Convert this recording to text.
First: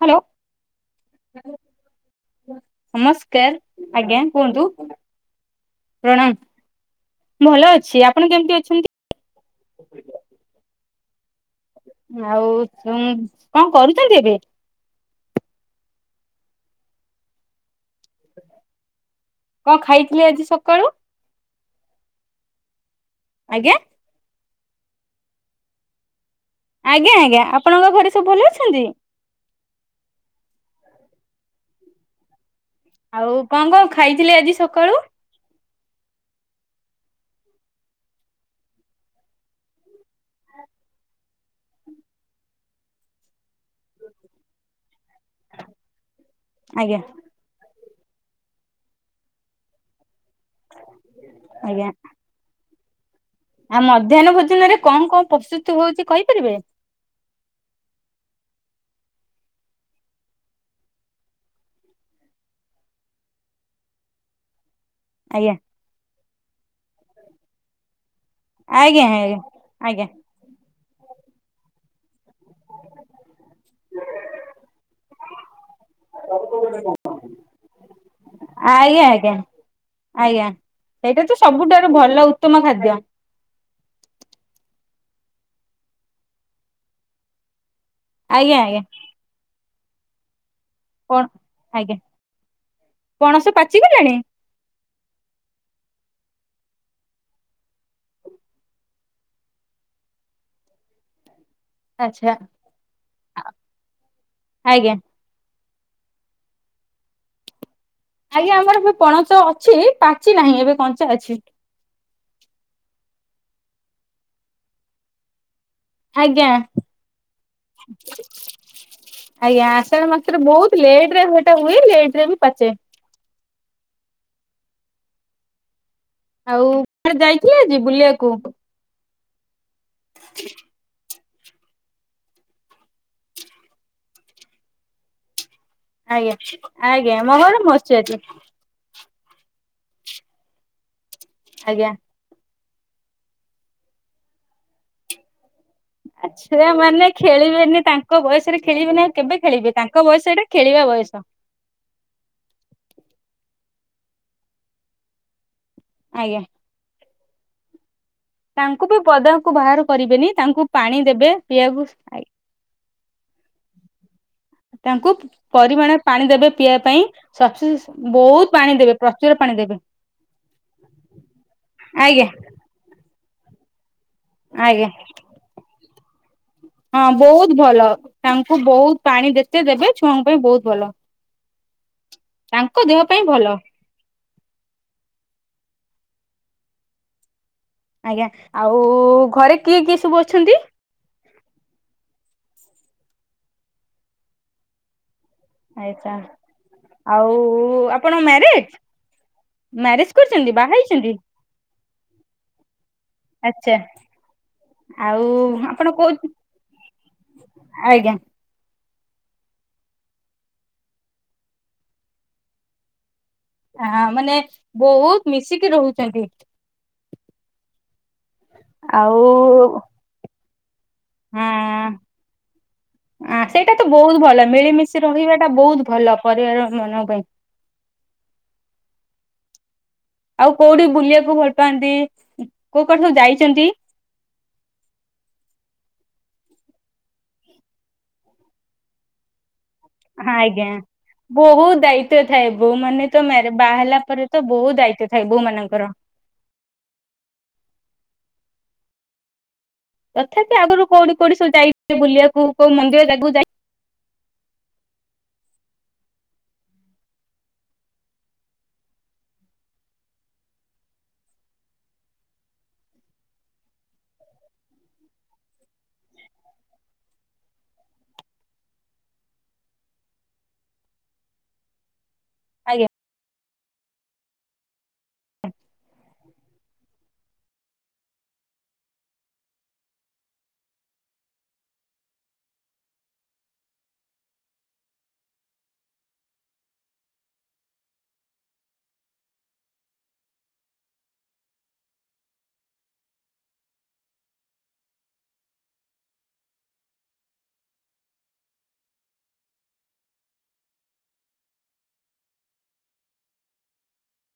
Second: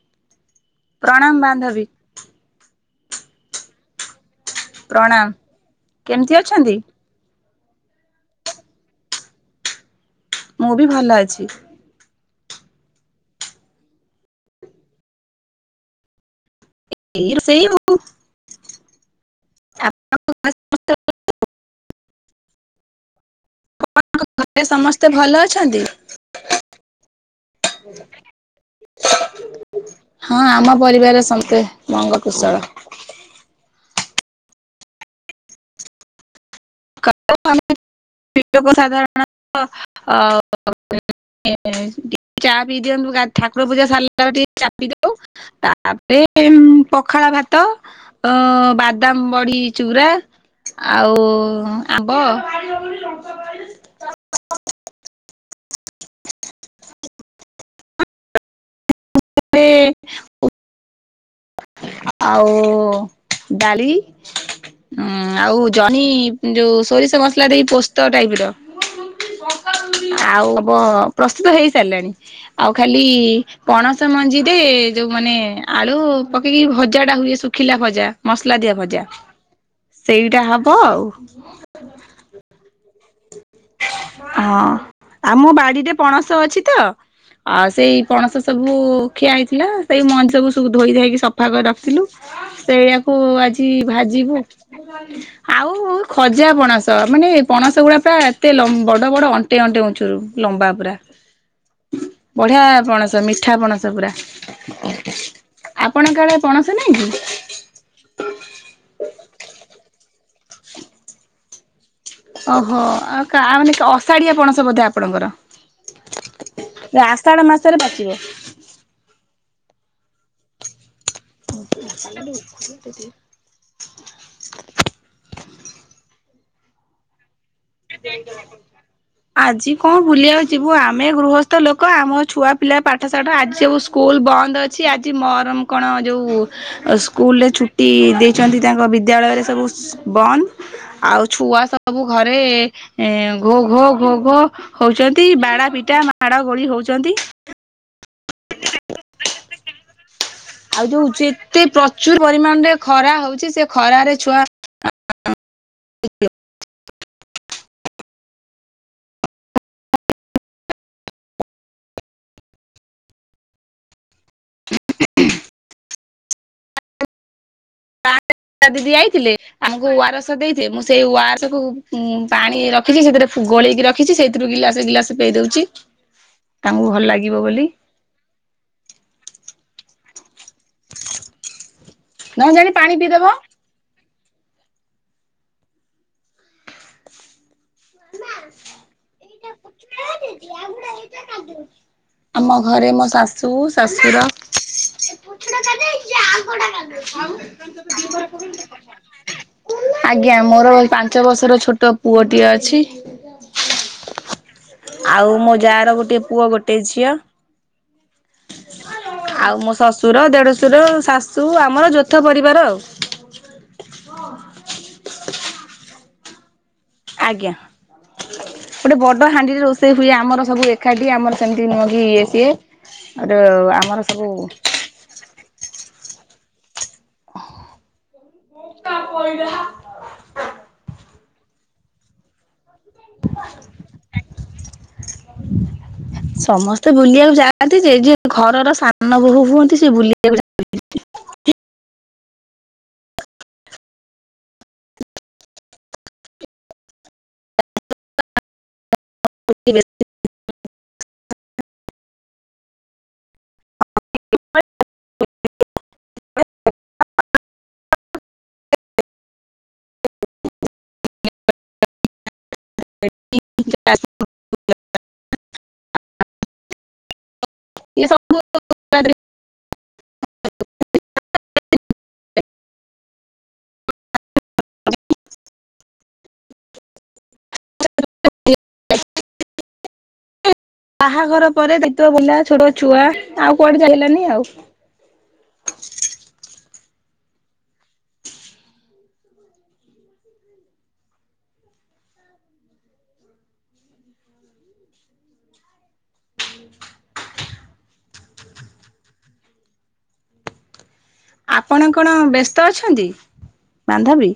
Hello. ପ୍ରଣାମ ବାନ୍ଧବୀ। ନମସ୍କାର ଆଜ୍ଞା କୁହନ୍ତୁ ପ୍ରଣାମ କେମିତି ଅଛନ୍ତି? ପ୍ରଣାମ। ଭଲ ଅଛି ଆପଣ କେମିତି ଅଛନ୍ତି। ମୁଁ ବି ଭଲ ଅଛି। ଆଉ ଉଁ କଣ କରୁଛନ୍ତି ଏବେ? ଏଇ ରୋଷେଇ ଆଉ। [inaudible] କଣ ଖାଇଥିଲେ ଆଜି ସକାଳୁ ଆଜ୍ଞା। ସମସ୍ତେ ଭଲ ଅଛନ୍ତି। ଆଜ୍ଞା ଆଜ୍ଞା ଆପଣଙ୍କ ଘରେ ସବୁ ଭଲ ଅଛନ୍ତି ହଁ ଆମ ପରିବାରେ ସମସ୍ତେ ମଙ୍ଗ କୁଶଳ। ଆଉ କଣ କଣ ଖାଇଥିଲେ ଆଜି ସକାଳୁ? [inaudible] କୁ ସାଧାରଣତଃ ଅ [inaudible] [inaudible] ଚା ପି ଦିଅନ୍ତୁ ଗା ଠାକୁର ପୂଜା ସାରିଲା ପରେ ଟିକେ ଚା ପି ଦଉ ତାପରେ ଉଁ ଆଜ୍ଞା ପଖାଳ ଭାତ। ଅ ବାଦାମ ବଢି ଚୁରା ଆଉ। ଆଜ୍ଞା ବ। ଆଉ ମଧ୍ୟାହ୍ନ ଭୋଜନ ରେ କଣ କଣ ପ୍ରସ୍ତୁତି ହଉଛି କହିପାରିବେ? ରେ ଉ। ଆଉ ଡାଳି। ହଁ ଆଜ୍ଞା ଆଉ ଜହ୍ନି ଯୋଉ ସୋରିଷ ମସଲା ଦେଇ ପୋଷ- ତ ଟାଇପର ଆଜ୍ଞା ଆଜ୍ଞା ଆଜ୍ଞା ଆଉ। ବ ପ୍ରସ୍ତୁତ ହେଇସାରିଲାଣି ଆଉ ଖାଲି ପଣସ ମଞ୍ଜିରେ ଯୋଉ ମାନେ ଆ ଳୁ ପକେଇକି ଭଜାଟା ହୁଏ ଶୁଖିଲା ଭଜା ମସଲା ଦିଆ ଆଜ୍ଞା ଭଜା। ଆଜ୍ଞା ଆଜ୍ଞା ସେଇଟା ହବ ଆଉ। ସେଇଟା ତ ସବୁଠାରୁ ଭଲ ଉତ୍ତମ ଖାଦ୍ୟ ହଁ ଆଉ ମୋ ବାଡିରେ ପଣସ ଅଛି ତ ଆ ସେଇ ପଣସ ଆଜ୍ଞା ସବୁ ଆଜ୍ଞା ଖିଆ ହେଇଥିଲା ସେଇ ମଞ୍ଜି ସବୁ ତୁ ଧୋଇ ଧାଇକି କଣ ସଫା କରି ଆଜ୍ଞା ରଖିଥିଲୁ। ସେଇୟା କୁ ପଣସ ଆଜି ପାଚିଗଲାଣି ଭାଜିବୁ। ଆଉ ଖଜା ପଣସ ମାନେ ପଣସ ଗୁଡା ପ୍ରା ଏତେ ଲ ବଡ ବଡ ଅଣ୍ଟେ ଅଣ୍ଟେ ଉଞ୍ଚୁରୁ ଲମ୍ବା ପୁରା। ଆଚ୍ଛା ବଢିଆ ପଣସ ମିଠା ପଣସ ପୁରା। ଆଜ୍ଞା ଆପଣଙ୍କ ଆଡେ ପଣସ ନାଇଁ କି? ଆଜ୍ଞା ଆମର ଏବେ ପଣସ ଅଛି ପାଚି ନାହିଁ ଏବେ କଞ୍ଚା ଅଛି। ଓହୋ ଆଉ କା ମାନେ ଅଷାଢିଆ ପଣସ ବୋଧେ ଆପଣଙ୍କର? ଆଜ୍ଞା ଆଜ୍ଞା ଆଷାଢ ମାସରେ ପାଚିବ। ଆଜ୍ଞା। ସେତେବେଳେ ମାତ୍ର ବୋହୁତ ଲେଟରେ ହେଟା ହୁଏ। ଲେଟରେ ବି ପାଚେ। [inaudible] ଆଉ ହେଣେ ଯାଇ ଆଜି କଣ ବୁଲିବାକୁ ଯିବୁ। ଆମେ ଗୃହ ତ ଲୋକ ଆମ ଛୁଆପିଲା ପାଠଶାଠ ଆଜି ସବୁ ସ୍କୁଲ ବନ୍ଦ ଅଛି ଆଜି ମହରମ। କଣ ଆଜ୍ଞା ଯୋଉ ଆଜ୍ଞା ମୋ ସ୍କୁଲରେ ଘର ଛୁଟି ମସୁଆଜି ଦେଇଚନ୍ତି ତାଙ୍କ ବି ଦ୍ୟାୟାଳୟରେ ସବୁ [unintelligible] ବନ୍ଦ ଆଉ ଛୁଆ ଆଜ୍ଞା ସବୁ ଘରେ ଏଁ ଘୋ ଘୋ ଘୋ ଘୋ ହୋଉଚନ୍ତି ବାଡା ପି ଆ ଛୁଆମାନେ ଖେଳିବେନି ତାଙ୍କ ବୟସରେ ଖେଳିବେନି ଆଉ କେବେ ଖେଳିବେ ତାଙ୍କ ବୟସ ଏଟା। ଖେଳିବା ଆଉ ଯୋଉ ବୟସ ଯେତେ ପ୍ରଚୁର ପରିମାଣରେ ଖରା ହୋଉଚି ସେ ଖରାରେ ଛୁଆ ଆଜ୍ଞା। ତାଙ୍କୁ ବି ପଦାକୁ ବାହାର କରିବେନି ତାଙ୍କୁ ପାଣି ଦେବେ ପିଇବାକୁ ତାଙ୍କୁ ପରିମାଣ ପାଣି ଦେବେ ପିଇବା ପାଇଁ। ସଫି ବହୁତ [unintelligible] ପାଣି ଦିଦି ଦେବେ ଦେଇଥିଲେ ପ୍ରଚୁର ପାଣି ଦେବେ ଆମକୁ ଉର ଆସ ଦେଇ ମୁଁ ସେଇ ଓ ଆର ଏସକୁ ଆଜ୍ଞା ପାଣି। ରଖିଛି ସେଥିରେ ଫ ଗୋଳେଇକି ରଖିଛି ସେଇଥିରୁ ଆଜ୍ଞା। ଗିଲାସ ଗିଲସ ପେଇ ଦଉଛି। ତାଙ୍କୁ ଭଲ ହଁ ଲାଗିବ ବହୁତ ବୋଲି ଭଲ ତାଙ୍କୁ ବହୁତ ପାଣି ଯେତେ ଦେବେ। ଛୁଆଙ୍କ ପାଇଁ ବହୁତ ଭଲ। ନଅ ଜାଣି ତାଙ୍କ ପାଣି ଦେହ ପାଇଁ ପିଇଦବ। ଭଲ ଆଜ୍ଞା ଆଉ ଘରେ କିଏ କିଏ ସବୁ ଅଛନ୍ତି? ଆମ ଘରେ ମୋ ଶାଶୁ ଶଶୁର। ଆଚ୍ଛା ଆଉ ଆପଣ ମ୍ୟାରେଜ [unintelligible] ମ୍ୟାରେଜ ଆଜ୍ଞା କରିଛନ୍ତି ମୋର ବାହା ହେଇଛନ୍ତି? ପାଞ୍ଚ ବର୍ଷର ଛୋଟ ପୁଅଟିଏ ଅଛି। ଆଚ୍ଛା। ଆଉ ମୋ ଆପଣ ଯାର କୋଉ ଗୋଟେ ପୁଅ ଗୋଟେ ଝିଅ। ଆଜ୍ଞା। ଆଉ ମୋ ଶ୍ୱଶୁର ଦେଢଶୁର ଶାଶୁ ଆମର ଯୌଥ ପରିବାର ଆଉ। ହଁ ମାନେ ବହୁତ ମିଶିକି ରହୁଚନ୍ତି। ଆଜ୍ଞା ଗୋଟେ ଆଉ ବଡ ହାଣ୍ଡିରେ ରୋଷେଇ ହୁଏ ଆମର ସବୁ ଏ ଏକ୍ଷାଟିଏ ଆମର ସେମିତି ନୁହେଁ କି ହଁ ଇଏ ସିଏ ଆ ସେଇଟା ତ ଆମର ବହୁତ ସବୁ ଭଲ ମିଳିମିଶି ରହିବା ଟା ବହୁତ ଭଲ ପରିବାର ମାନଙ୍କ ପାଇଁ। [inaudible] ଆଉ କୋଉଠି ବୁଲିବାକୁ ଭଲ୍ ପାଆନ୍ତି? [unintelligible] ସବୁ ଯାଇଛନ୍ତି? ସମସ୍ତେ ବୁଲିବାକୁ ଯାଆନ୍ତି ଯେ ଯି ଘରର ସାନ ବୋହୂ ହୁଅନ୍ତି ସେ ହଁ ବୁଲିବାକୁ ଆଜ୍ଞା ବୋହୁତ ଦାୟିତ୍ୱ ଥାଏ ବୋଉ ମାନେ ତ ମ୍ୟା ବାହା ହେଲା ପରେ ତ ବହୁ ଦାୟିତ୍ୱ ଥାଏ ବୋହୂ ମାନଙ୍କର। [unintelligible] ତଥାପି ଆଗରୁ କୋଉଠି କୋଉଠି ସବୁ ଯାଇ ବୁଲିବାକୁ କୋଉ ମନ୍ଦିର ଯାଗକୁ ଯାଇ [unintelligible] ଇଏ ସବୁ [unintelligible] [unintelligible] ଆଜ୍ଞା। [unintelligible] ବାହାଘର ପରେ ଦିତ ବୁଲା ଛୋଟ ଛୁଆ ଆଉ କୁଆଡେ ଯାଇ ହେଲାନି ଆଉ। ଆପଣ କଣ ବ୍ୟସ୍ତ ଅଛନ୍ତି ବାନ୍ଧବୀ?